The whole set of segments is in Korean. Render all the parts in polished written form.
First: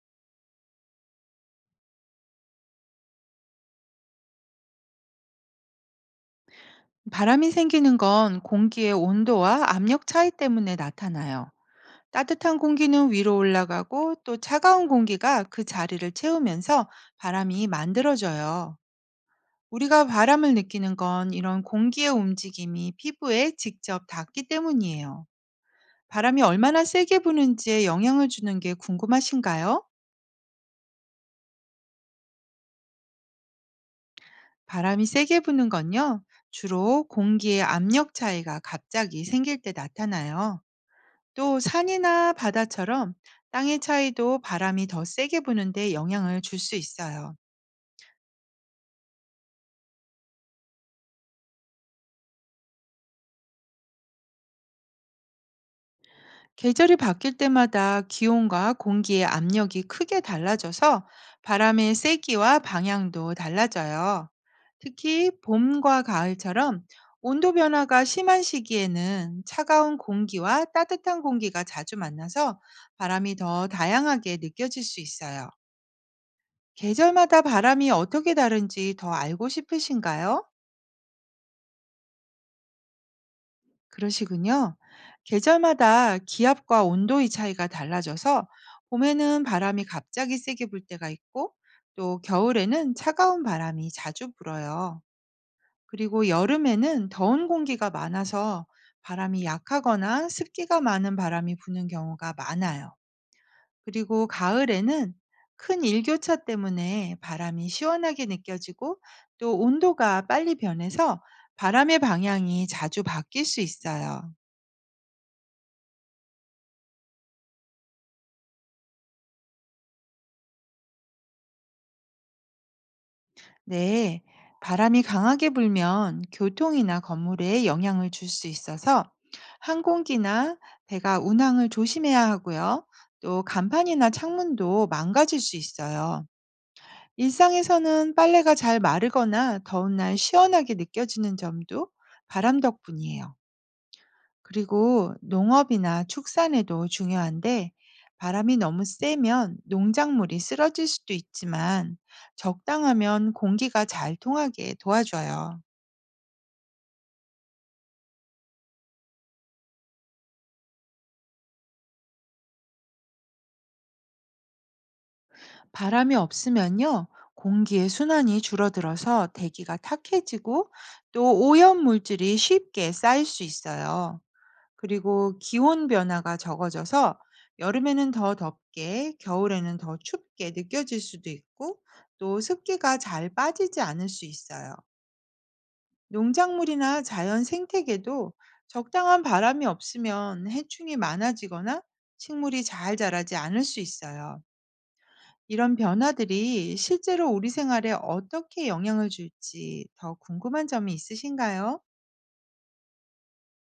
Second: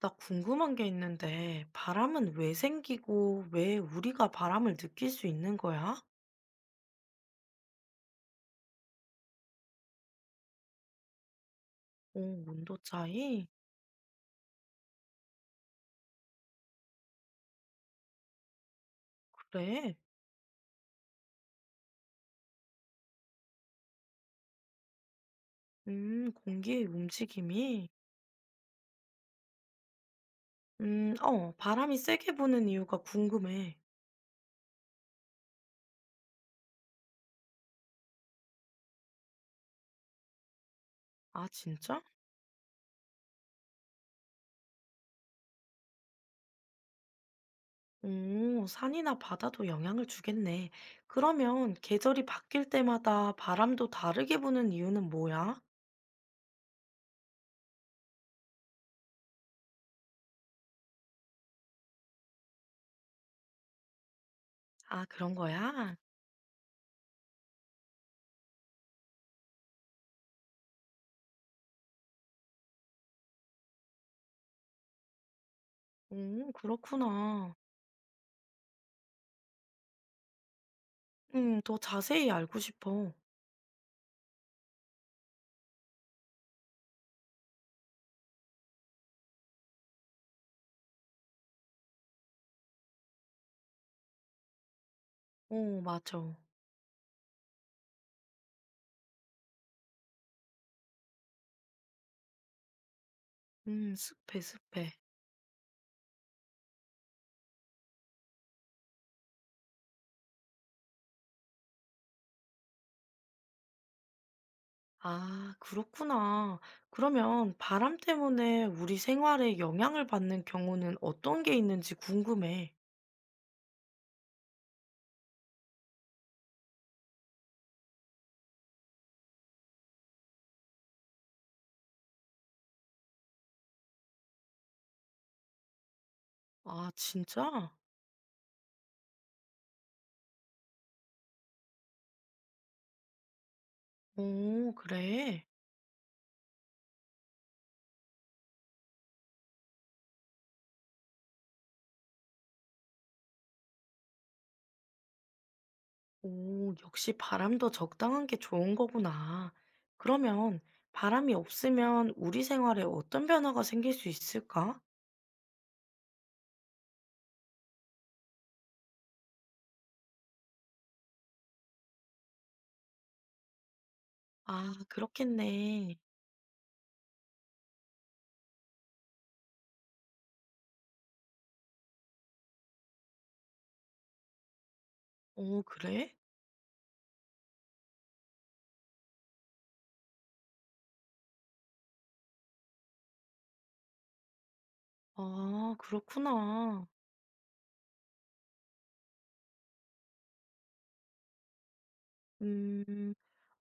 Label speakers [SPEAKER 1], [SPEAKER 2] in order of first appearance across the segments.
[SPEAKER 1] 나 궁금한 게 있는데, 바람은 왜 생기고, 왜 우리가 바람을 느낄 수 있는 거야?
[SPEAKER 2] 바람이 생기는 건 공기의 온도와 압력 차이 때문에 나타나요.
[SPEAKER 1] 오,
[SPEAKER 2] 따뜻한
[SPEAKER 1] 온도
[SPEAKER 2] 공기는 위로
[SPEAKER 1] 차이?
[SPEAKER 2] 올라가고, 또 차가운 공기가 그 자리를 채우면서 바람이 만들어져요.
[SPEAKER 1] 그래.
[SPEAKER 2] 우리가 바람을 느끼는 건 이런 공기의 움직임이 피부에 직접 닿기 때문이에요. 바람이
[SPEAKER 1] 공기의
[SPEAKER 2] 얼마나 세게 부는지에
[SPEAKER 1] 움직임이?
[SPEAKER 2] 영향을 주는 게 궁금하신가요?
[SPEAKER 1] 바람이 세게 부는 이유가 궁금해.
[SPEAKER 2] 바람이 세게 부는 건요, 주로 공기의 압력 차이가 갑자기 생길 때 나타나요.
[SPEAKER 1] 아,
[SPEAKER 2] 또
[SPEAKER 1] 진짜?
[SPEAKER 2] 산이나 바다처럼 땅의 차이도 바람이 더 세게 부는데 영향을 줄 수 있어요.
[SPEAKER 1] 오, 산이나 바다도 영향을 주겠네. 그러면 계절이 바뀔 때마다 바람도 다르게 부는 이유는 뭐야?
[SPEAKER 2] 계절이 바뀔 때마다 기온과 공기의 압력이 크게 달라져서 바람의 세기와 방향도 달라져요.
[SPEAKER 1] 아,
[SPEAKER 2] 특히
[SPEAKER 1] 그런 거야?
[SPEAKER 2] 봄과 가을처럼 온도 변화가 심한 시기에는 차가운 공기와 따뜻한 공기가 자주 만나서 바람이 더 다양하게 느껴질 수 있어요. 계절마다
[SPEAKER 1] 그렇구나.
[SPEAKER 2] 바람이 어떻게 다른지 더 알고 싶으신가요?
[SPEAKER 1] 더 자세히 알고 싶어.
[SPEAKER 2] 그러시군요. 계절마다 기압과 온도의 차이가 달라져서, 봄에는 바람이 갑자기 세게 불 때가 있고, 또 겨울에는 차가운 바람이 자주 불어요.
[SPEAKER 1] 오, 맞아.
[SPEAKER 2] 그리고 여름에는 더운 공기가 많아서 바람이 약하거나 습기가 많은 바람이 부는 경우가 많아요. 그리고
[SPEAKER 1] 습해, 습해.
[SPEAKER 2] 가을에는 큰 일교차 때문에 바람이 시원하게 느껴지고, 또 온도가 빨리 변해서 바람의 방향이 자주 바뀔 수 있어요.
[SPEAKER 1] 아 그렇구나. 그러면 바람 때문에 우리 생활에 영향을 받는 경우는 어떤 게 있는지 궁금해.
[SPEAKER 2] 네, 바람이 강하게 불면 교통이나 건물에 영향을 줄 수 있어서 항공기나 배가 운항을 조심해야 하고요. 또 간판이나 창문도 망가질 수 있어요.
[SPEAKER 1] 아 진짜?
[SPEAKER 2] 일상에서는 빨래가 잘 마르거나 더운 날 시원하게 느껴지는 점도 바람 덕분이에요.
[SPEAKER 1] 오
[SPEAKER 2] 그리고
[SPEAKER 1] 그래?
[SPEAKER 2] 농업이나 축산에도 중요한데, 바람이 너무 세면 농작물이 쓰러질 수도 있지만 적당하면 공기가 잘 통하게 도와줘요.
[SPEAKER 1] 오 역시 바람도 적당한 게 좋은 거구나. 그러면 바람이 없으면 우리 생활에 어떤 변화가 생길 수 있을까?
[SPEAKER 2] 바람이 없으면요, 공기의 순환이 줄어들어서 대기가 탁해지고, 또 오염 물질이 쉽게 쌓일 수 있어요.
[SPEAKER 1] 아
[SPEAKER 2] 그리고 기온
[SPEAKER 1] 그렇겠네.
[SPEAKER 2] 변화가 적어져서 여름에는 더 덥게, 겨울에는 더 춥게 느껴질 수도 있고, 또 습기가 잘 빠지지 않을 수 있어요.
[SPEAKER 1] 오 그래?
[SPEAKER 2] 농작물이나 자연 생태계도 적당한 바람이 없으면 해충이 많아지거나 식물이 잘 자라지 않을 수 있어요.
[SPEAKER 1] 아
[SPEAKER 2] 이런 변화들이
[SPEAKER 1] 그렇구나.
[SPEAKER 2] 실제로 우리 생활에 어떻게 영향을 줄지 더 궁금한 점이 있으신가요?
[SPEAKER 1] 음.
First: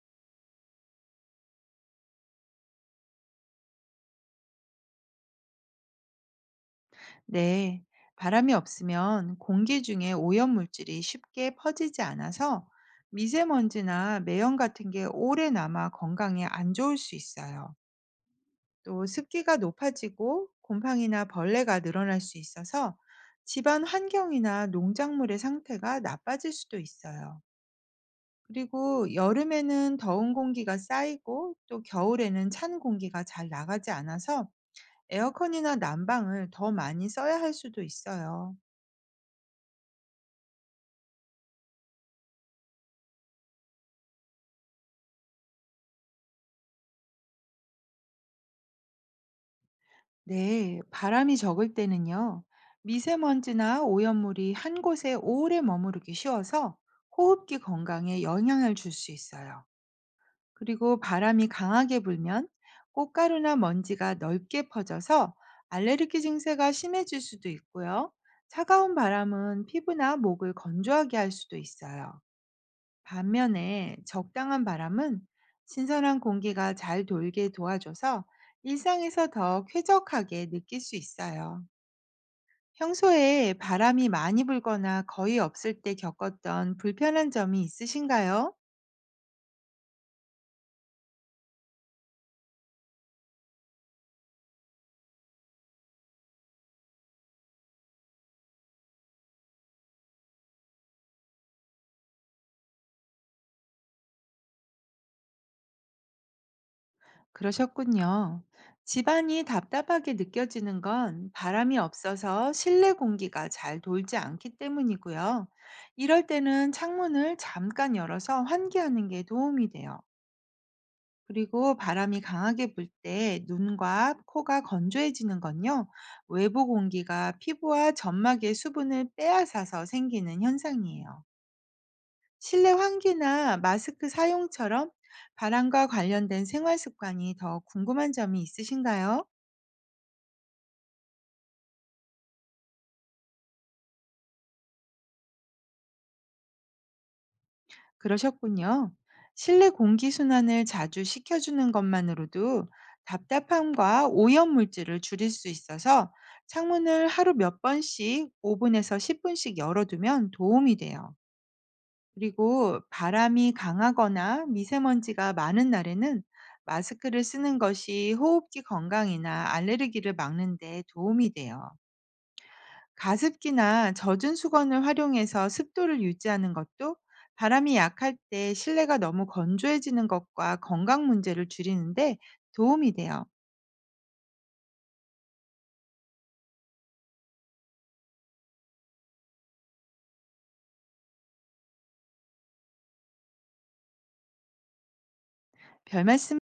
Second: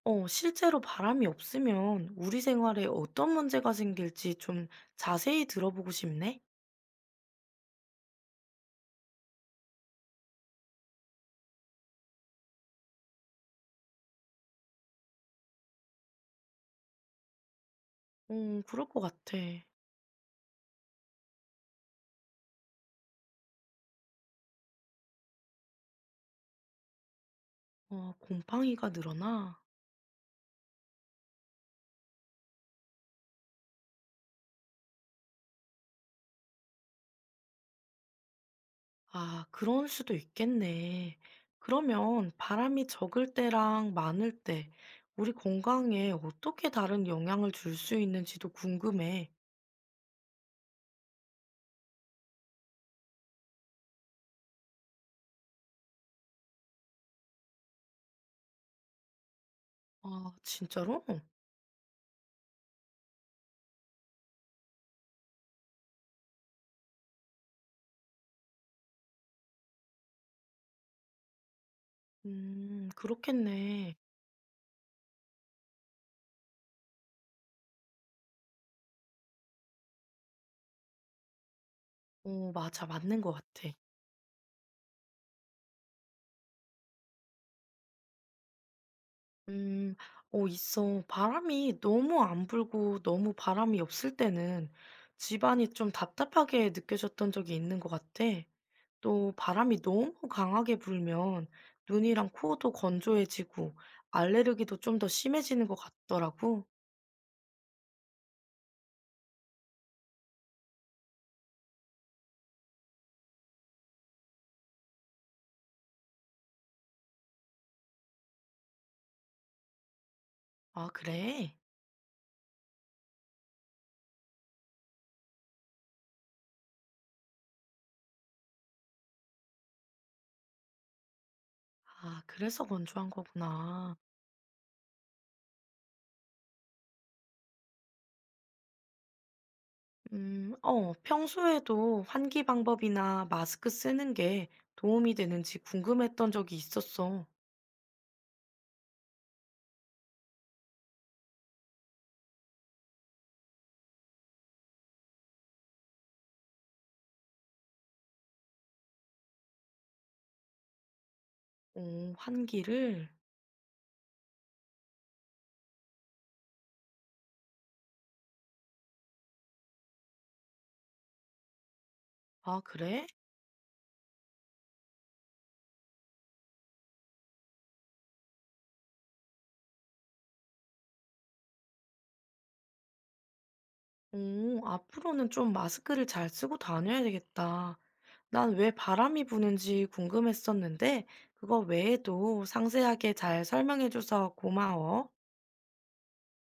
[SPEAKER 1] 실제로 바람이 없으면 우리 생활에 어떤 문제가 생길지 좀 자세히 들어보고 싶네?
[SPEAKER 2] 네, 바람이 없으면 공기 중에 오염물질이 쉽게 퍼지지 않아서 미세먼지나 매연 같은 게 오래 남아 건강에 안 좋을 수 있어요.
[SPEAKER 1] 그럴 것
[SPEAKER 2] 또
[SPEAKER 1] 같아.
[SPEAKER 2] 습기가 높아지고 곰팡이나 벌레가 늘어날 수 있어서 집안 환경이나 농작물의 상태가 나빠질 수도 있어요.
[SPEAKER 1] 어, 곰팡이가
[SPEAKER 2] 그리고
[SPEAKER 1] 늘어나?
[SPEAKER 2] 여름에는 더운 공기가 쌓이고, 또 겨울에는 찬 공기가 잘 나가지 않아서 에어컨이나 난방을 더 많이 써야 할 수도 있어요.
[SPEAKER 1] 아, 그럴 수도 있겠네. 그러면 바람이 적을 때랑 많을 때 우리 건강에 어떻게 다른 영향을 줄 수 있는지도 궁금해.
[SPEAKER 2] 네, 바람이 적을 때는요, 미세먼지나 오염물이 한 곳에 오래 머무르기 쉬워서 호흡기 건강에 영향을 줄 수 있어요.
[SPEAKER 1] 아,
[SPEAKER 2] 그리고
[SPEAKER 1] 진짜로?
[SPEAKER 2] 바람이 강하게 불면 꽃가루나 먼지가 넓게 퍼져서 알레르기 증세가 심해질 수도 있고요. 차가운 바람은 피부나 목을 건조하게 할 수도 있어요.
[SPEAKER 1] 그렇겠네.
[SPEAKER 2] 반면에 적당한 바람은 신선한 공기가 잘 돌게 도와줘서 일상에서 더 쾌적하게 느낄 수 있어요.
[SPEAKER 1] 어, 맞아, 맞는 것
[SPEAKER 2] 평소에
[SPEAKER 1] 같아.
[SPEAKER 2] 바람이 많이 불거나 거의 없을 때 겪었던 불편한 점이 있으신가요?
[SPEAKER 1] 음. 있어. 바람이 너무 안 불고 너무 바람이 없을 때는 집안이 좀 답답하게 느껴졌던 적이 있는 것 같아. 또 바람이 너무 강하게 불면 눈이랑 코도 건조해지고 알레르기도 좀 더 심해지는 것 같더라고.
[SPEAKER 2] 그러셨군요. 집안이 답답하게 느껴지는 건 바람이 없어서 실내 공기가 잘 돌지 않기 때문이고요. 이럴 때는 창문을 잠깐 열어서 환기하는 게 도움이 돼요.
[SPEAKER 1] 아 그래?
[SPEAKER 2] 그리고 바람이 강하게 불 때 눈과 코가 건조해지는 건요, 외부 공기가 피부와 점막의 수분을 빼앗아서 생기는 현상이에요.
[SPEAKER 1] 아 그래서
[SPEAKER 2] 실내
[SPEAKER 1] 건조한
[SPEAKER 2] 환기나
[SPEAKER 1] 거구나.
[SPEAKER 2] 마스크 사용처럼 바람과 관련된 생활 습관이 더 궁금한 점이 있으신가요?
[SPEAKER 1] 평소에도 환기 방법이나 마스크 쓰는 게 도움이 되는지 궁금했던 적이 있었어.
[SPEAKER 2] 그러셨군요. 실내 공기 순환을 자주 시켜주는 것만으로도 답답함과 오염 물질을 줄일 수 있어서, 창문을 하루 몇 번씩 5분에서 10분씩 열어두면 도움이 돼요.
[SPEAKER 1] 오
[SPEAKER 2] 그리고
[SPEAKER 1] 환기를.
[SPEAKER 2] 바람이 강하거나 미세먼지가 많은 날에는 마스크를 쓰는 것이 호흡기 건강이나 알레르기를 막는 데 도움이 돼요.
[SPEAKER 1] 아, 그래?
[SPEAKER 2] 가습기나 젖은 수건을 활용해서 습도를 유지하는 것도 바람이 약할 때 실내가 너무 건조해지는 것과 건강 문제를 줄이는데 도움이 돼요.
[SPEAKER 1] 오, 앞으로는 좀 마스크를 잘 쓰고 다녀야 되겠다. 난 왜 바람이 부는지 궁금했었는데, 그거 외에도 상세하게 잘 설명해줘서 고마워.
[SPEAKER 2] 별 말씀